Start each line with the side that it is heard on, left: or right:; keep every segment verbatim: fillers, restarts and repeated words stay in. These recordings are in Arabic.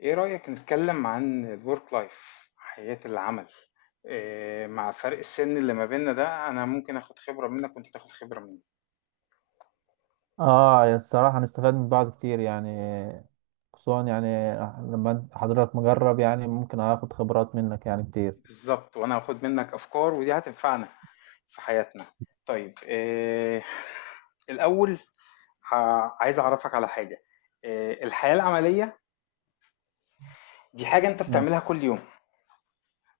left: إيه رأيك نتكلم عن الورك لايف حياة العمل؟ إيه مع فرق السن اللي ما بيننا ده، أنا ممكن آخد خبرة منك وأنت تاخد خبرة مني.
right: اه يا الصراحة هنستفاد من بعض كتير يعني. خصوصا يعني لما أنت- حضرتك مجرب يعني ممكن اخد خبرات منك يعني كتير.
left: بالظبط، وأنا هاخد منك أفكار ودي هتنفعنا في حياتنا. طيب، إيه الأول، ه- عايز أعرفك على حاجة. إيه الحياة العملية؟ دي حاجة أنت
right: مم.
left: بتعملها كل يوم،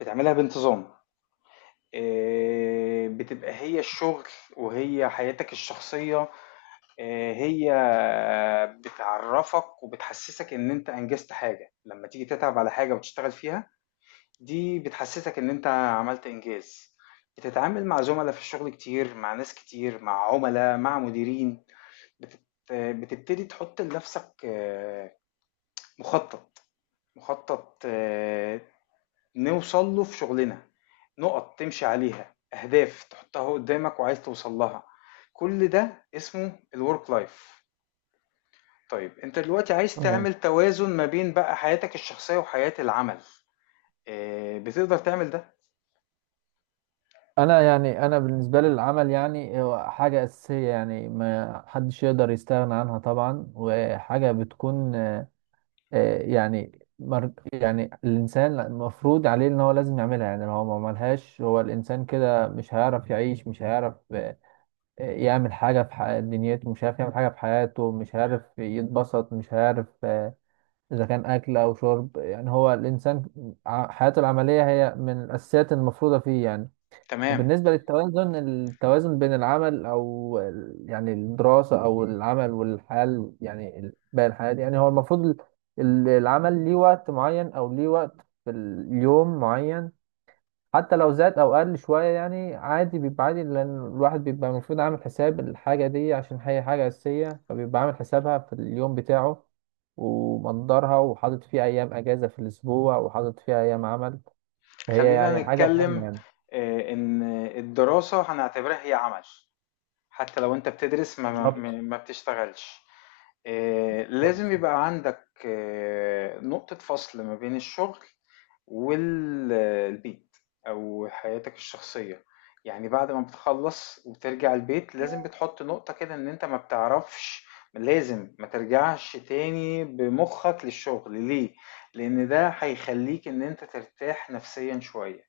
left: بتعملها بانتظام. إيه، بتبقى هي الشغل وهي حياتك الشخصية. آه، هي بتعرفك وبتحسسك ان انت انجزت حاجة. لما تيجي تتعب على حاجة وتشتغل فيها، دي بتحسسك ان انت عملت انجاز. بتتعامل مع زملاء في الشغل كتير، مع ناس كتير، مع عملاء، مع مديرين. بتت... بتبتدي تحط لنفسك آه، مخطط، مخطط آه، نوصل له في شغلنا، نقط تمشي عليها، اهداف تحطها قدامك وعايز توصل لها. كل ده اسمه الورك لايف. طيب، أنت دلوقتي عايز
right: تمام.
left: تعمل توازن ما بين بقى حياتك الشخصية وحياة العمل، آآ بتقدر تعمل ده؟
right: انا يعني انا بالنسبة لي العمل يعني هو حاجة اساسية يعني ما حدش يقدر يستغنى عنها طبعا وحاجة بتكون آه، يعني مر... يعني الانسان المفروض عليه ان هو لازم يعملها، يعني لو هو ما عملهاش هو الانسان كده مش هيعرف يعيش، مش هيعرف يعمل حاجة في ح- دنيته، مش عارف يعمل حاجة في حياته، مش عارف يتبسط، مش عارف آه، إذا كان أكل أو شرب، يعني هو الإنسان ع- حياته العملية هي من الأساسيات المفروضة فيه يعني.
left: تمام.
right: وبالنسبة للتوازن، التوازن بين العمل أو ال- يعني الدراسة أو العمل والحياة ال- يعني ال- باقي الحياة دي. يعني هو المفروض ال- ال- العمل ليه وقت معين أو ليه وقت في اليوم معين، حتى لو زاد او قل شويه يعني عادي، بيبقى عادي لان الواحد بيبقى المفروض عامل حساب الحاجه دي عشان هي حاجه اساسيه، فبيبقى عامل حسابها في اليوم بتاعه ومقدرها وحاطط فيه ايام اجازه في الاسبوع وحاطط فيها ايام عمل، فهي يعني
left: خلّينا
right: حاجه مهمه
left: نتكلم
right: يعني.
left: آآ إن الدراسة هنعتبرها هي عمل، حتى لو أنت بتدرس ما ما ما
right: بالظبط.
left: ما بتشتغلش. آآ
right: بالظبط.
left: لازم يبقى عندك آه، نقطة فصل ما بين الشغل والبيت او حياتك الشخصية. يعني بعد ما بتخلص وبترجع البيت، لازم بتحط نقطة كده ان انت ما بتعرفش، لازم ما ترجعش تاني بمخك للشغل. ليه؟ لان ده هيخليك ان انت ترتاح نفسيا شوية.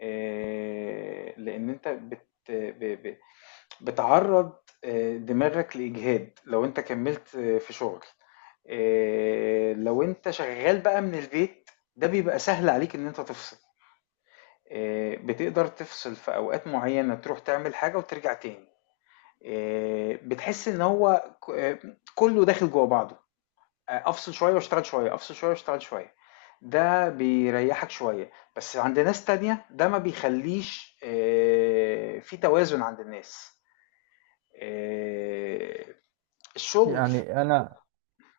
left: إيه، لان انت بت... ب... ب... بتعرض آه، دماغك لإجهاد لو انت كملت آه، في شغل. آه، لو انت شغال بقى من البيت، ده بيبقى سهل عليك ان انت تفصل. آه، بتقدر تفصل في اوقات معينة، تروح تعمل حاجة وترجع تاني. آه، بتحس ان هو ك- آه، كله داخل جوه بعضه. آه، افصل شوية واشتغل شوية، افصل شوية واشتغل شوية، ده بيريحك شوية. بس عند ناس تانية ده ما بيخليش آه، في توازن عند الناس. آه، الشغل
right: يعني انا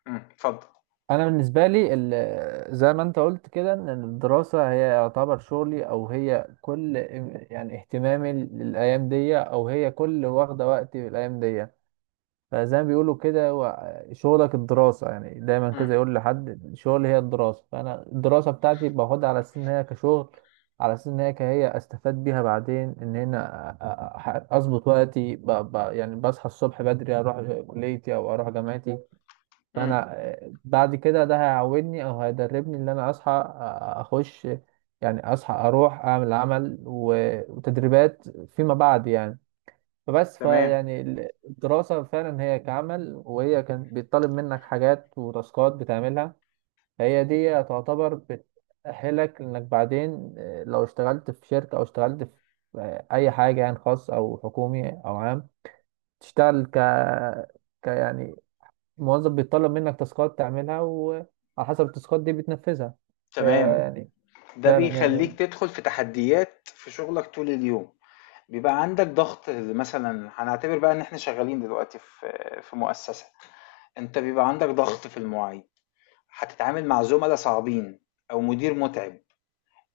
left: امم، اتفضل.
right: انا بالنسبه لي ال- زي ما انت قلت كده ان الدراسه هي يعتبر شغلي، او هي كل ام- يعني اهتمامي للايام دي، او هي كل واخده وقتي في الايام دي. فزي ما بيقولوا كده هو شغلك الدراسة، يعني دايما
left: امم،
right: كده يقول لحد الشغل هي الدراسة. فأنا الدراسة بتاعتي باخدها على أساس إن هي كشغل، على أساس إن هي كهي أستفاد بيها بعدين، إن هنا أ- أ- أ- أظبط وقتي ب... ب... يعني بصحى الصبح بدري، أروح كليتي أو أروح جامعتي.
left: امم،
right: فأنا آه، بعد كده ده هيعودني أو هيدربني إن أنا أصحى آه، أخش، يعني أصحى أروح أعمل عمل و... وتدريبات فيما بعد يعني. فبس
left: تمام،
right: فيعني ال- الدراسة فعلا هي كعمل، وهي كان بيطلب منك حاجات وتاسكات بتعملها. هي دي تعتبر بتأهلك إنك بعدين آه، لو اشتغلت في شركة أو اشتغلت في آه، أي حاجة يعني، خاص أو حكومي أو عام، تشتغل ك... ك يعني موظف بيطلب منك تاسكات تعملها، وعلى حسب التاسكات دي بتنفذها. هي
left: تمام.
right: يعني.
left: ده
right: فعلا يعني.
left: بيخلّيك تدخل في تحديات في شغلك طول اليوم، بيبقى عندك ضغط. مثلًا هنعتبر بقى إن إحنا شغالين دلوقتي في في مؤسسة، أنت بيبقى عندك ضغط في المواعيد، هتتعامل مع زملا صعبين أو مدير متعب،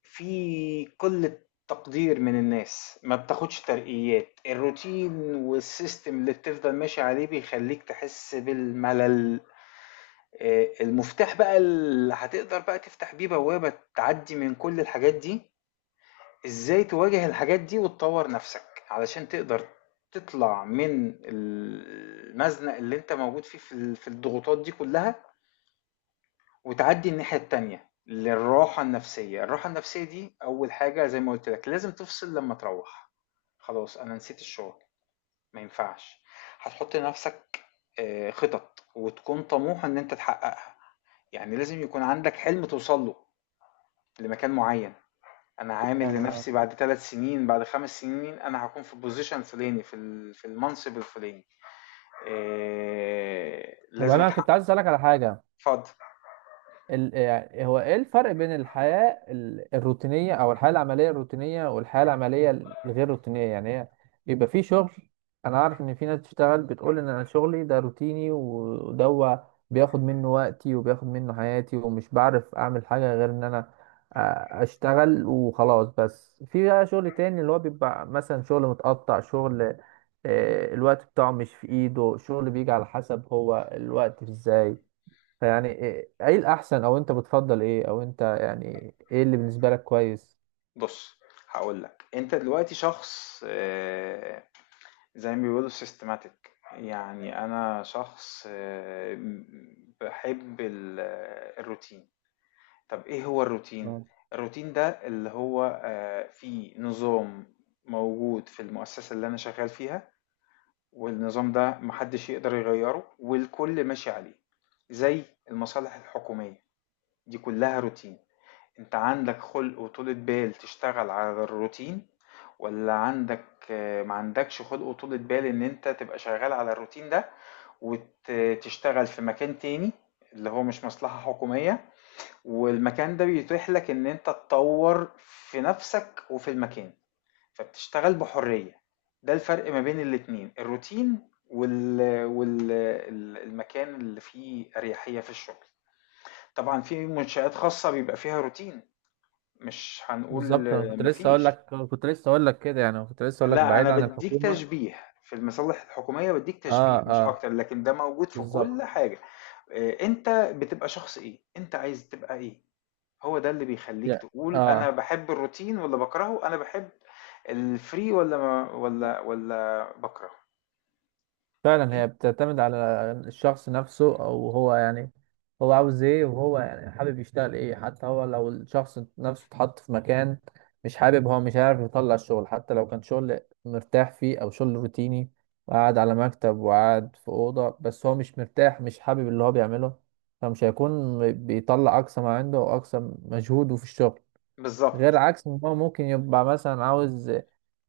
left: في قلة تقدير من الناس، ما بتاخدش ترقيات، الروتين والسيستم اللي بتفضل ماشي عليه بيخلّيك تحس بالملل. آه، المفتاح بقى اللي هتقدر بقى تفتح بيه بوابة تعدي من كل الحاجات دي، ازاي تواجه الحاجات دي وتطور نفسك علشان تقدر تطلع من المزنق اللي انت موجود فيه في ال- في الضغوطات دي كلها، وتعدي الناحية التانية للراحة النفسية. الراحة النفسية دي أول حاجة، زي ما قلت لك لازم تفصل لما تروح. خلاص أنا نسيت الشغل، ما ينفعش. هتحط لنفسك آه، خطط وتكون طموح إن أنت تحققها. يعني لازم يكون عندك حلم توصل له لمكان معين. انا عامل
right: فعلا
left: لنفسي
right: آه.
left: بعد ثلاث سنين، بعد خمس سنين، انا هكون في البوزيشن الفلاني في ال- في المنصب الفلاني. إيه
right: طب
left: لازم
right: أنا كنت
left: اتحقق.
right: عايز أسألك على حاجة.
left: اتفضل.
right: ال... يعني هو ايه الفرق بين الحياة ال- الروتينية او الحياة العملية الروتينية والحياة العملية الغير روتينية؟ يعني هي بيبقى في شغل، انا عارف ان في ناس بتشتغل بتقول ان انا شغلي ده روتيني، و- وده هو بياخد منه وقتي وبياخد منه حياتي ومش بعرف اعمل حاجة غير ان انا آ- اشتغل وخلاص. بس في بقى شغل تاني اللي هو بيبقى مثلا شغل متقطع، شغل آه، الوقت بتاعه مش في ايده، شغل بيجي على حسب هو الوقت ازاي. فيعني ايه، إيه الاحسن او انت بتفضل ايه، او انت يعني ايه اللي بالنسبه لك كويس؟
left: بص، هقول لك. انت دلوقتي شخص إيه؟ زي ما بيقولوا سيستماتيك. يعني انا شخص إيه؟ بحب ال- آه، الروتين. طب إيه هو الروتين؟
right: آه.
left: الروتين ده اللي هو آه، فيه نظام موجود في المؤسسة اللي أنا شغال فيها، والنظام ده محدش يقدر يغيره والكل ماشي عليه. زي المصالح الحكومية، دي كلها روتين. أنت عندك خلق وطولة بال تشتغل على الروتين، ولا عندك آه، ما عندكش خلق وطولة بال إن أنت تبقى شغال على الروتين ده، وتشتغل في مكان تاني اللي هو مش مصلحة حكومية، والمكان ده بيتيح لك ان انت تطور في نفسك وفي المكان، فبتشتغل بحرية. ده الفرق ما بين الاتنين: الروتين وال... وال... ال- المكان اللي فيه أريحية في الشغل. طبعا في منشآت خاصة بيبقى فيها روتين، مش هنقول
right: بالظبط. انا
left: آه،
right: كنت لسه اقول
left: مفيش.
right: لك كنت لسه اقول لك كده يعني كنت لسه اقول لك
left: لا،
right: بعيد
left: أنا
right: عن
left: بديك
right: الحكومه.
left: تشبيه في المصالح الحكومية، بديك
right: اه
left: تشبيه مش
right: اه
left: أكتر، لكن ده موجود في كل
right: بالظبط.
left: حاجة. آه، أنت بتبقى شخص إيه، أنت عايز تبقى إيه؟ هو ده اللي بيخلّيك
right: يعني
left: تقول أنا
right: اه
left: باحب الروتين والّا باكرهه، أنا باحب الfree والّا ما والّا والّا باكرهه.
right: فعلا
left: أن
right: هي بتعتمد على الشخص نفسه، او هو يعني هو عاوز ايه، وهو يعني حابب يشتغل ايه. حتى هو لو الشخص نفسه اتحط في مكان مش حابب، هو مش عارف يطلع الشغل. حتى لو كان شغل مرتاح فيه او شغل روتيني وقاعد على مكتب وقاعد في أوضة، بس هو مش مرتاح مش حابب اللي هو بيعمله، فمش هيكون بيطلع أقصى ما عنده وأقصى مجهوده في الشغل.
left: بالضبط،
right: غير عكس ما هو ممكن يبقى مثلا عاوز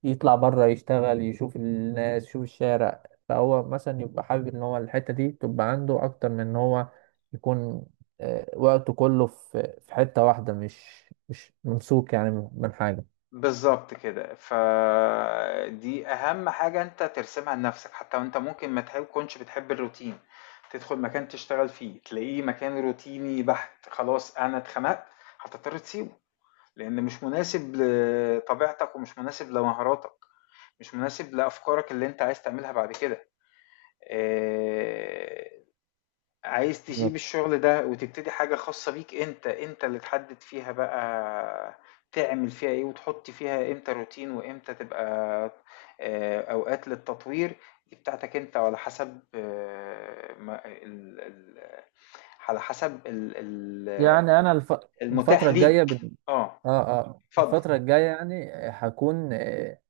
right: يطلع بره يشتغل يشوف الناس يشوف الشارع، فهو مثلا يبقى حابب ان هو الحتة دي تبقى عنده اكتر من ان هو يكون آه، وقته كله في في حتة واحدة، مش مش ممسوك يعني من من حاجة.
left: بالضبط كده. فدي أهم حاجة أنت ترسمها لنفسك. حتى وأنت ممكن ما تكونش بتحب الروتين، تدخل مكان تشتغل فيه، تلاقيه مكان روتيني بحت، خلاص أنا اتخنقت، هتضطر تسيبه، لإن مش مناسب لطبيعتك ومش مناسب لمهاراتك، مش مناسب لأفكارك اللي أنت عايز تعملها بعد كده. آآ عايز تسيب
right: بالظبط.
left: الشغل ده وتبتدي حاجة خاصة بيك، انت انت اللي تحدد فيها بقى تعمل فيها ايه، وتحط فيها امتى روتين وامتى تبقى آه، اوقات للتطوير. دي بتاعتك انت، وعلى حسب آه، ما- ال- ال- على حسب ال- ال-
right: يعني انا الف...
left: المتاح
right: الفترة
left: حسب ليك.
right: الجاية بال...
left: اه،
right: اه اه
left: اتفضل.
right: الفترة الجاية يعني آه، هكون آه،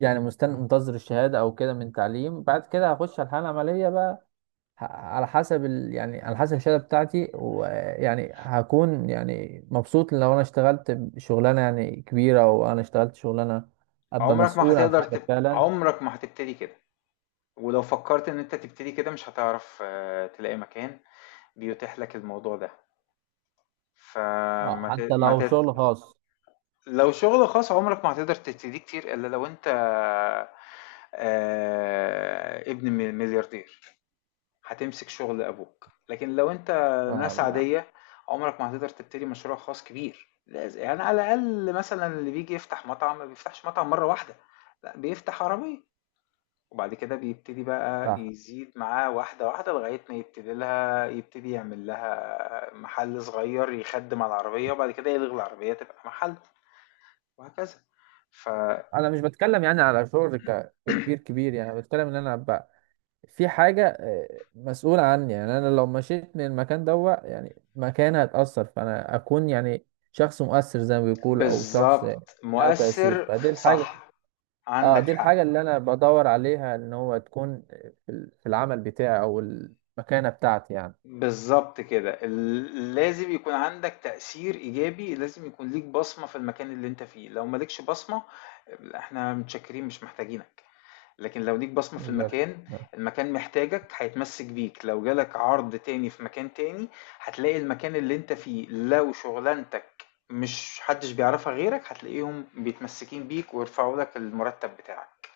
right: يعني مستني منتظر الشهادة او كده من تعليم، بعد كده هخش على الحالة العملية بقى. ه- على حسب ال... يعني على حسب الشهاده بتاعتي. ويعني هكون يعني مبسوط لو انا اشتغلت شغلانه يعني كبيره، او انا اشتغلت شغلانه ابقى
left: عمرك ما
right: مسؤول عن
left: هتقدر
right: حاجه
left: تب...
right: فعلا.
left: عمرك ما هتبتدي كده، ولو فكرت ان انت تبتدي كده مش هتعرف آه، تلاقي مكان بيتيح لك الموضوع ده.
right: اه
left: فما ت...
right: حتى
left: ما ت...
right: لو شغل خاص.
left: لو شغل خاص عمرك ما هتقدر تبتديه كتير إلا لو أنت آه، ابن مل- ملياردير، هتمسك شغل أبوك. لكن لو أنت
right: اه
left: ناس
right: لا
left: عادية، عمرك ما هتقدر تبتدي مشروع خاص كبير. لاز- يعني على الأقل مثلا اللي بيجي يفتح مطعم ما بيفتحش مطعم مرة واحدة. لا، بيفتح عربية، وبعد كده بيبتدي بقى
right: صح.
left: يزيد معاه واحدة واحدة لغاية ما يبتدي لها، يبتدي يعمل لها محل صغير يخدم على العربية، وبعد كده يلغي العربية تبقى محل، وهكذا. ف
right: انا مش بتكلم يعني على شغل ك... كبير كبير، يعني بتكلم ان انا ابقى في حاجه آه، مسؤول عني. يعني انا لو مشيت من المكان دوا يعني مكان هتاثر، فانا اكون يعني شخص مؤثر زي ما بيقول، او شخص
left: بالظبط
right: له تاثير،
left: مؤثر
right: فدي
left: ف-
right: الحاجه.
left: صح.
right: اه
left: عندك
right: دي
left: حق.
right: الحاجة اللي انا بدور عليها، ان هو تكون في ال- في العمل بتاعي او المكانة بتاعتي يعني.
left: بالظبط كده. ال- لازم يكون عندك تأثير إيجابي، لازم يكون ليك بصمة في المكان اللي أنت فيه. لو مالكش بصمة، إحنا متشكرين مش محتاجينك. لكن لو ليك بصمة في
right: بالظبط
left: المكان، المكان محتاجك، هيتمسك بيك. لو جالك عرض تاني في مكان تاني، هتلاقي المكان اللي أنت فيه لو شغلانتك مش حدش بيعرفها غيرك، هتلاقيهم بيتمسكين بيك ويرفعوا لك المرتب بتاعك.